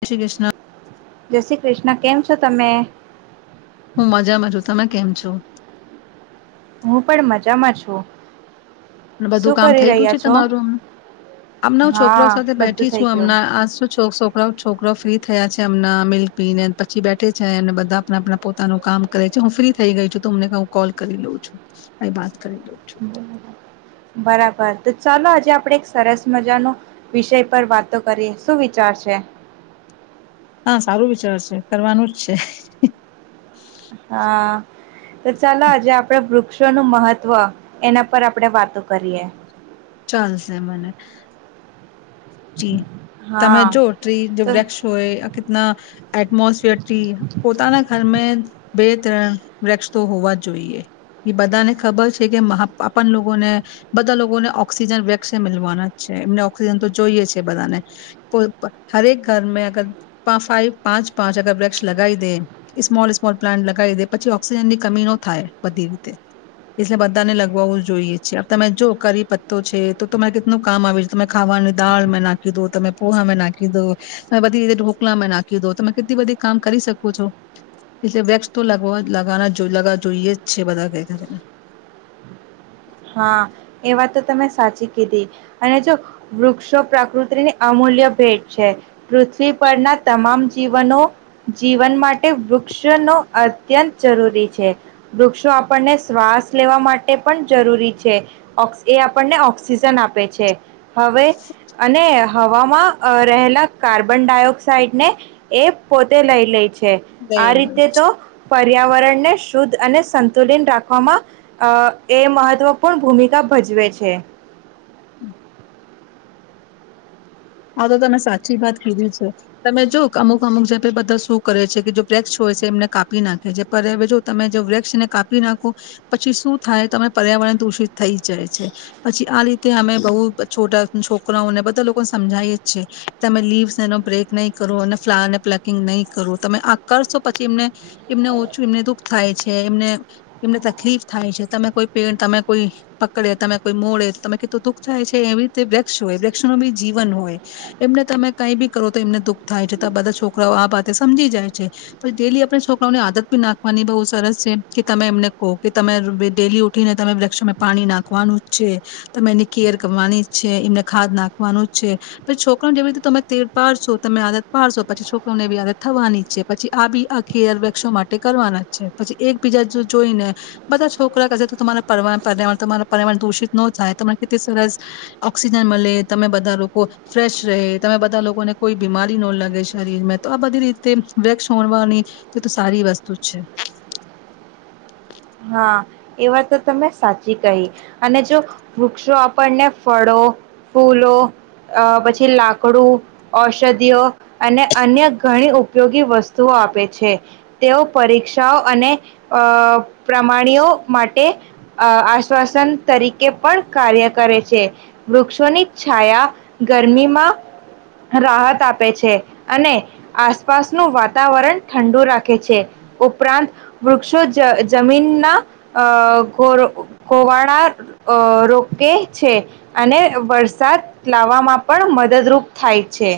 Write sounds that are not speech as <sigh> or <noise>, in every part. જય શ્રી કૃષ્ણ જય શી કૃષ્ણ. ના કેમ છો તમે? હું મજામાં છું તમે કેમ છો? હું પણ મજામાં છો. બધું શું કામ કરી થઈ ગયું રહ્યા છે તમારુંમ અમને હું છોકરાઓ હા સાથે બધું બેઠી થઈ છું અમ ગયું આ છો છોકરો ફ્રી થયા છે એમના મિલકપીને પછી બેઠે છે અને બધા આપણા આપ પોતાનું કામ કરે છે હું ફ્રી થઈ ગઈ છું અમને હું કોલ કરી લઉ છું એ વાત કરી દઉં છું. બરાબર તો ચાલો આજે આપડે એક સરસ મજાનો વિષય પર વાતો કરીએ શું વિચાર છે. હા સારું વિચાર છે કરવાનું જ છે હા. તો ચાલ આજે આપડે. વક્ષો નું મહત્વ એના પર આપણે વાતો કરીએ. ચાશે મને. જી. તમે હા જો ટ્રી જો તો વૃક્ષ હોય કેતના એટમોસફિયર ટ્રી પોતાના ઘરમાં. બે ત્રણ વૃક્ષ તો હોવા જ જોઈએ એ બધાને ખબર છે કેપન લોકોને બધા લોકોને ઓક્સિજન વૃક્ષ મલવાના જ છે એમને ઓક્સિજન તો. જોઈએ છે બધાને હરેક ઘર અગર ફાઈવ પાંચ પાંચ અગર વૃક્ષ લગાવી દે સ્મોલ સ્મોલ પ્લાન્ટ લગાવી દે પછી ઓક્સિજન ની કમી નો થાય બધી રીતે એટલે બધાને લગાવવું જોઈએ છેીએ તમે જો કરી પત્તો છે તો તરે કેટલું કામ આવ તમે ખાવાનું. દાળ માં નાખી દો, તમે પોહા માં નાખી દો, તમે બધી રીતે ઢોકલા માં નાખી દો. તમે કેટલી બધી કામ કરી શકો છો એટલે વેક્સ તો લ લવાના લગ જોઈએ જ છે બધા હા એ વાત તો તમે સાચી કીધી અને જો વૃક્ષો પ્રકૃતિની અમૂલ્ય ભેટ છે. પૃથ્વી પરના તમામ જીવનો જીવન માટે વૃક્ષ નો અત્યંત જરૂરી છે. વૃક્ષો આપણને શ્વાસ લેવા માટે પણ જરૂરી છે ઓક્સ એ આપણને ઓક્સિજન આપે છે. હવે અને હવામાં રહેલા કાર્બન ડાયોક્સાઈડને એ પોતે લઈ લે છે. દઈ આ લો રીતે છે તો પર્યાવરણને શુદ્ધ અને સંતુલીન રાખવામાં અ એ મહત્વપૂર્ણ ભૂમિકા ભજવે છે. હા તો તમે સાચી વાત કીધી છે. તમે જો અમુક અમુક જે બધા શું કરે છે કે, જે વેક્સ હોય છે એમને કાપી નાખે છે. જો તમે જો વેક્સ ને કાપી નાખો પછી શું થાય તમે પર્યાવરણ દુષિત થઈ જાય છે પછી આ રીતે અમે બહુ છોરા છોકરાઓને બધા લોકો સમજાય જ છે. તમે લીવ્સ એનો બ્રેક નહીં કરો અને ફ્લાવર ને પ્લકિંગ નહીં કરો. તમે આ કરશો પછી એમને એમને ઓછું એમને દુઃખ થાય છે, એમને એમને તકલીફ થાય છે. તમે કોઈ પેડ તમે કોઈ પકડે, તમે કોઈ મોડે તમે કેટલું દુઃખ થાય છે. એવી રીતે વૃક્ષ હોય વૃક્ષનું બી જીવન હોય. એમને તમે કઈ બી કરો તો એમને દુઃખ થાય છે. તો આ બધા છોકરાઓ આ વાતે સમજી જાય છે પણ ડેલી આપણે છોકરાઓની આદત બી નાખવાની બો સરસ છે કે તમે એમને કહો કે તમે ડેલી ઉઠીને તમે વૃક્ષ પાણી નાખવાનું છે. તમે એની કેર કરવાની છે, એમને ખાદ નાખ કરવાનું જ છે. પછી છોકરાને જેવી રીતે તમે ટેવ પાડશો તમે આદત પાડશો પછી છોકરા ને એવી આદત થવાની છે. પછી આ બી આ કેર વૃક્ષો માટે કરવાના છે. પછી એકબીજા જો જોઈને બધા છોકરા કરશે તો તમારા પરવા પર્યાવરણ તમારા પર્યાવરણ દુષિત ન થાય તમને કેટલી સરસ ઓક્સિજન મળે. તમે બધા લોકો ફ્રેશ રેય, તમે બધા લોકોને કોઈ બીમારી ન લગે શરીરમાં તો આ બધી રીતે વૃક્ષ હોણવાની તો સારી વસ્તુ છે. હા એ વાત તો તમે સાચી કહી અને જો વૃક્ષો આપણને ફળો, ફૂલો અ પછી લાકડું ઔષધિઓ અને અન્ય ઘણી ઉપયોગી વસ્તુઓ આપે છે. તેઓ પરીક્ષાઓ અને અ પ્રમાણીઓ માટે અ આશ્વાસન તરીકે પણ કાર્ય કરે છે. વૃક્ષોની છાયા ગરમીમાં રાહત આપે છે અને આસપાસનું વાતાવરણ ઠંડુ રાખે છે ઉપરાંત વૃક્ષો જ જમીનના અ ઘોર ગોવાડા અ રોકે છે અને વરસાદ લાવવામાં પણ મદદરૂપ થાય છે.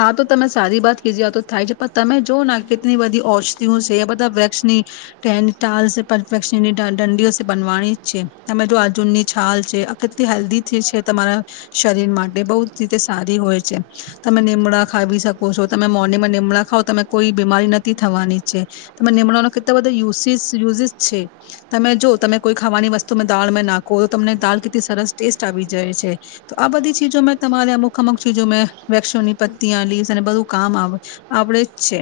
હા તો તમે સારી વાત કીધી આ તો થાય છે પણ તમે જોવ ને કેટલી બધી ઔષધિઓ છે બધા વૃક્ષ ની ટેન ટાલસ ને <unintelligible> વૃક્ષની દંડીઓ છે બનવાની જ છે. તમે જો આજુનની છાલ છે આ કેટલી હેલ્ધી છે તમારા શરીર માટે બો જ રીતે સારી હોય છે. તમે નિમડા ખાવી શકો છો. તમે મોર્નિંગમાં નિમડા ખાવઓ તમે કોઈ બીમારી નથી થવાની છે. તમે નિમડાનો કેટલો બધો યુસીસ યુઝીસ છે. તમે જો તમે કોઈ ખાવાની વસ્તુ દાળ માં નાખો તો તમને દાળ કેટલી સરસ ટેસ્ટ આવી જાય છે. તો આ બધી ચીજો મેં તમારે અમુક અમુક ચીજો મેં વૃક્ષોની પત્તિયા, લીસ અને બધું કામ આવ આવડે જ છે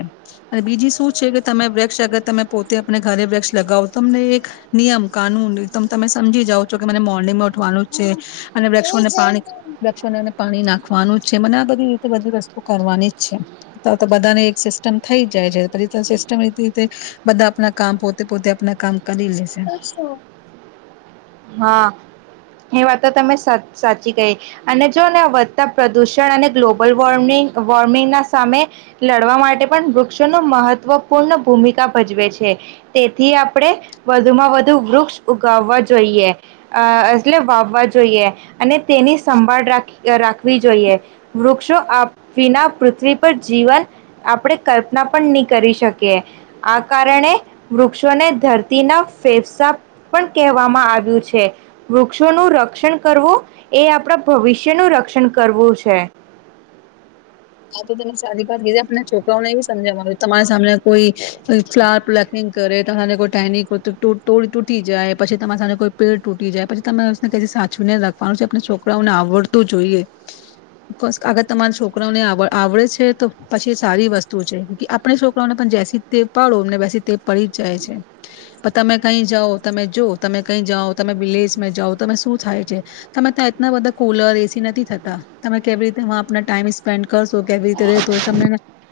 અને બીજી શું છે કે તમે વૃક્ષ અગર તમે પોતે અપને ઘરે વૃક્ષ લગાવો તમને એક નિયમ કાનૂન તમે સમજી જાવ છો કે મને મોર્નિંગમાં ઉઠવાનું જ છે અને વૃક્ષોને પાણી વૃક્ષોને પાણી નાખવાનું જ છે. મને આ રીતે બધી વસ્તુ કરવાની જ છે અ તો બધા ને એક સિસ્ટમ થઈ જ જાય છે પછી સિસ્ટમ એ રીતે બધા આપના કામ પોતે પોતે આપના કામ કરી લેશે. હા એ વાત તો તમે સાચ સાચી કહી અને જો ને વધતા પ્રદુષણ અને ગ્લોબલ વોર્મિંગ વોર્મિંગ ના સામે લડવા માટે પણ વૃક્ષો નું મહત્વ પૂર્ણ ભૂમિકા ભજવે છે તેથી આપણે વધુમાં વધુ વૃક્ષ ઉગાવવા જોઈએ. અ એટલે વાવવા જોઈએ અને તેની સંભાળ રાખ રાખવી જોઈએ. વૃક્ષો આપ વિના પૃથ્વી પર જીવન આપણે કલ્પના પણ ની કરી શકયે આ કારણે વૃક્ષોને ધરતીના ફેફસા પણ કહેવામાં આવ્યું છે. વૃક્ષોનું રક્ષણ કરવું એ આપણા ભવિષ્યનું રક્ષણ કરવું છે. આ તો તમે સારી વાત કીધી આપણને છોકરાઓને એ સમજવાનું તમારા સામેને કોઈ ફ્લાવર પ્લકિંગ ગ કરે, કોઈ ટેની તૂટી જાય પછી તમારા સામે કોઈ પેડ તૂટી જાય પછી તમારે સાચવીને રાખવાનું છે. આપડા છોકરાઓને આવડતું જોઈએ આગળ તમારા છોકરાઓને આવ આવડે છે, તો પછી સારી વસ્તુ છે કેમકે આપણે છોકરાને પણ જેસી ટેવ પાડો અમને વસી તે પડી જ જાય છે પણ તમે કઈ જાઓ તમે જો તમે કઈ જાઓ, તમે વિલેજ માં જાઓ તમે શું થાય છે. તમે ત્યાં એટલા બધા કુલર એસી નથી થતા. તમે કેવી રીતે વાહ આપના ટાઈમ સ્પેન્ડ કરશો કેવી રીતે રતો હોય તમ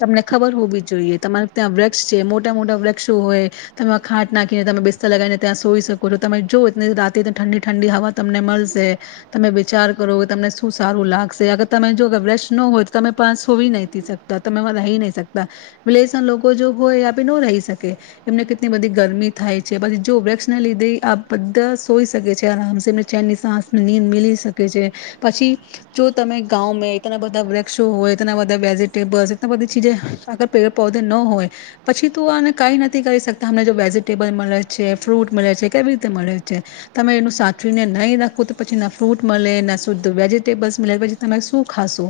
તમને ખબર હોવી જોઈએ તમારે ત્યાં વૃક્ષ છે. મોટા મોટા વૃક્ષો હોય તમે ખાટ નાખીને, તમે બિસ્તર લગાવીને ત્યાં સોઈ શકો. તમે જો એ રાતે ઠંડી ઠંડી હવા તમને મળશે તમે વિચાર કરો કે તમને શું સારું લાગશે અગર તમે જો વૃક્ષ ન હોય તમે પા સોવી નહી શકતા, તમેમાં રહી નહી શકતા. વિલેસ ના લોકો જો હોય આપી નો રહી શકે એમને કેટલી બધી ગરમી થાય છે પછી જો વૃક્ષને લીધે આ બધા સોઈ શકે છે આરામ સે, એમને ચેનની સાસ નીંદ મીલી શકે છે પછી જો તમે ગામ મે ઇતના બધા વૃક્ષ વૃક્ષો હોય ઇતના બધા વેજીિટેબલ્ ઇતના બધા ચીજે અગર પેડ પધે ન હોય પછી તો આને કઈ નથી કરી શકતા. અમને જો વેજીિટેબલ મળે છે, ફ્રૂટ મળે છે કેવી રીતે મળે છે. તમે એનું સાચવીને નહી રાખો તો પછી ના ફ્રૂટ મળે, ના શુદ્ધ વેજીિટેબલ્સ મળે પછી તમે શું ખાશો?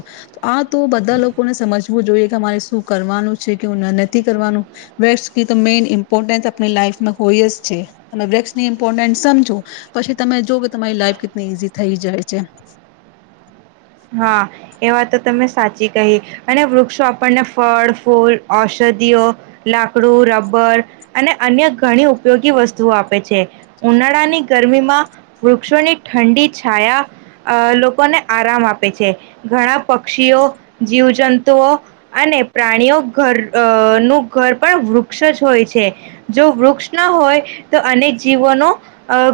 આ તો બધા લોકોને સમજવું જોઈએ કે અમારે શું કરવાનું છે, કેવું નથી કરવાનું વૃક્ષ ક તો મેઈન ઇમ્પોર્ટન્સ આપણી લાઈફમાં હોય જ છે. તમે વૃક્ષની ઇમ્પોર્ટન્સ સમજો પછી તમે જો કે તમારી લાઈફ કેટલી ઈઝી થઈ જાય છે. હા. એ વાત તો તમે સાચી કહી અને વૃક્ષો આપણને ફળ, ફૂલ, ઔષધિઓ, લાકડું, રબર અને અન્ય ઘણી ઉપયોગી વસ્તુઓ આપે છે. ઉનાળાની ગરમીમાં વૃક્ષોની ઠંડી છાયા અ લોકોને આરામ આપે. ઘણા પક્ષીઓ જીવજંતુઓ અને પ્રાણીઓ ઘર અ નું ઘર પણ વૃક્ષ જ હોય છે. જો વૃક્ષ ના હોય તો અનેક જીવો નો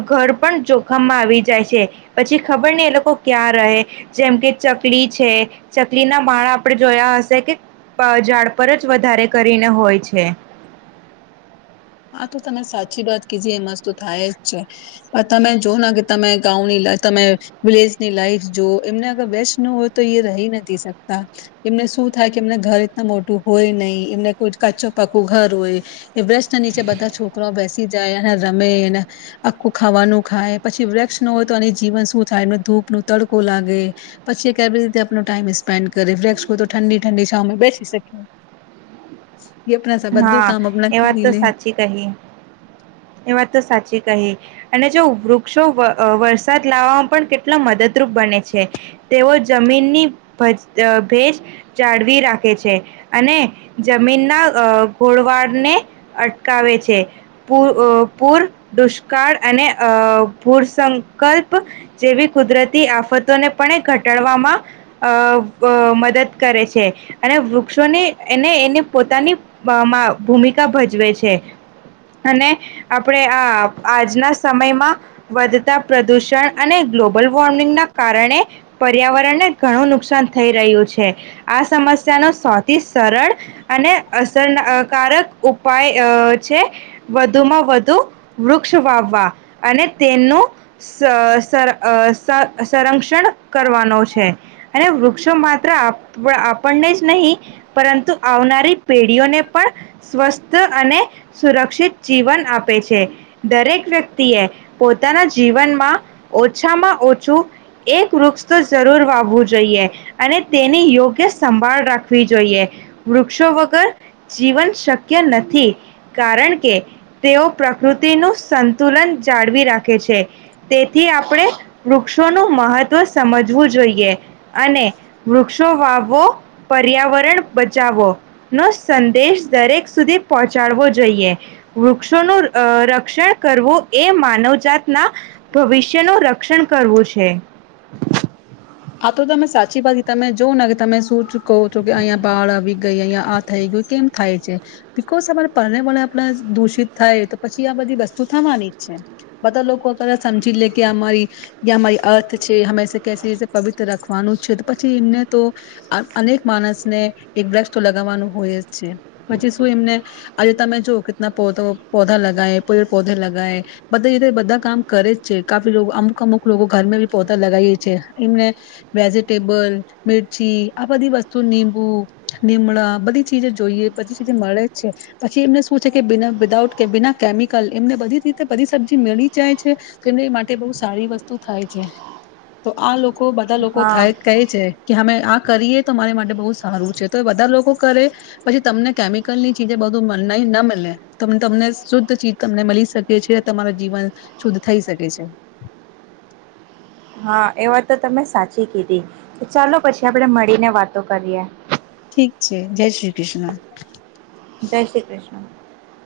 ઘર પણ જોખમમાં આવી જાય છે પછી ખબર નહ એ લોકો ક્યાં રહે? જેમ કે ચકલી છે. ચકલી ના માળા આપણે જોયા હશે કે પ ઝાડ પર જ વધારે કરીને હોય છે. આ તો તમે સાચી વાત કીજી એ મસ્ત થાય જ છે. પણ તમે જો ને કે તમે ગાંવ ની લાઇફ, તમે વિલેજની લાઈફ જો એમને અગર બેસ્ટ નું હોય તો એ રહી નથી શકતા એમને શું થાય કે એમને ઘર એટ મોટું હોય નહ એમને કોઈ કાચો પાકું ઘર હોય એ વેસ્ટ નીચે બધા છોકરાઓ બેસી જાય અને રમેને આખું ખાવાનું ખાય પછી વૃક્ષ ન હોય તો અને જીવન શું થાય. એમને ધૂપ નો તડકો લાગે પછી કેવી રીતે આપનો ટાઈમ સ્પેન્ડ કરે. વૃક્ષ હોય તો ઠંડી ઠંડી છાવ માં બેસી શકે. ઈ આપણા સે બધું હા કામ આપના એ વાત તો સાચી કહી એ વાત તો સાચી કહી અને જો વૃક્ષો વરસાદ લાવવામાં પણ કેટલો મદદરૂપ બને છે તેઓ જમીનની ભેજ જાળવી રાખે છે અને જમીનના ઘોળવાડને અટકાવે છે પ પૂર દુષ્કાળ અને અ ભૂર સંકલ્પ જેવી કુદરતી આફતોને પણ ઘટાડવામાં અ મદદ કરે છે અને વૃક્ષોની એને એની પોતાની ભૂમિકા ભજવે છે અને આપણે આ આજના સમયમાં વધતા પ્રદુષણ અને ગ્લોબ ગ્લ વોર્મિંગના કારણે પર્યાવરણને ઘણું નુકસાન થઈ રહ્યું છે આ સમસ્યા ન સૌથી સરળ અને અસરકારક ઉપાય છે વધુમાં વધુ વૃક્ષ વાવવા અને તેનું સંરક્ષણ કરવાનો છે અને વૃક્ષો માત્ર આપણને જ નહીં પરંતુ આવનારી પેઢીઓને પણ સ્વસ્થ અને સુરક્ષિત જીવન આપે છે દરેક વ્યક્તિએ પોતાના જીવનમાં ઓછામાં ઓછું એક વૃક્ષ તો જરૂર વાવવું જોઈએ અને તેની યોગ્ય સંભાળ રાખવી જોઈએ વૃક્ષો વગર જીવન શક્ય નથી કારણ કે તેઓ પ્રકૃતિનું સંતુલન જાળવી રાખે છે તેથી આપણે વૃક્ષોનું મહત્વ સમજવું જોઈએ અને વૃક્ષો વાપ પર્યાવરણ બચાવો નો સંદેશ દરેક સુધી પહોંચાડવો જોઈએ વૃક્ષોનું રક્ષણ કરવું એ માનવજાત ના ભવિષ્ય ન રક્ષણ કરવું છે આ તો તમે સાચી વાત તમે જોઓ ને કે તમે શું કહો છો કે અહીિયાયા બાળ આવી ગઈ અહીંયા આ થઈ ગયું કેમ થાય છે બિકઝ અરે પરણે વણે આપણે દૂષિત થાય તો પછી આ બધી વસ્તુ થવાની જ છે બધા લોકો ત સમજી લે કે અમારી અમારી અર્થ છે હંમેશા કે પવિત્ર રાખવાનું છે તો પછી એમને તો અનેક માણસને એક બ્રક્ષ તો લગાવવાનું હોય જ છે પછી શું એમને આજે તમે જો કેના પધા લગાય પડ પધા લગાય બધા રીતે બધા કામ કરે જ છે કાફી અમુક અમુક લોકો ઘર બી પધા લગાવીએી છે એમને વેજીટેબલ મિરચી આ બધી વસ્તુ નિીંબુ નિીમડા બધી ચીજ જોઈએ બધી ચીજે મળે છે પછી એમને શું છે કેના વિધાઉટ બના કેમિકલ એમને બધી રીતે બધી સબ્જી મેળી જાય છે એમને એ માટે બહુ સારી વસ્તુ થાય છે આ લોકો બધા લોકો હા થાય કહે છે કે હમે આ કરીએ તો મારી માટે બહુ સારું છે તો એ બધા લોકો કરે પછી તમને કેમિકલની ચીજે બધું મનાય ન મળે તો તમને શુદ્ધ ચીજ તમને મળી શકે છે તમાર જીવન શુદ્ધ થઈ શકે છે હા એ વાત તો તમે સાચી કીધી ચાલો પછી આપડે મળીને વાતો કરીએ ઠીક છે જય શ્રી કૃષ્ણ જય શ્રી કૃષ્ણ.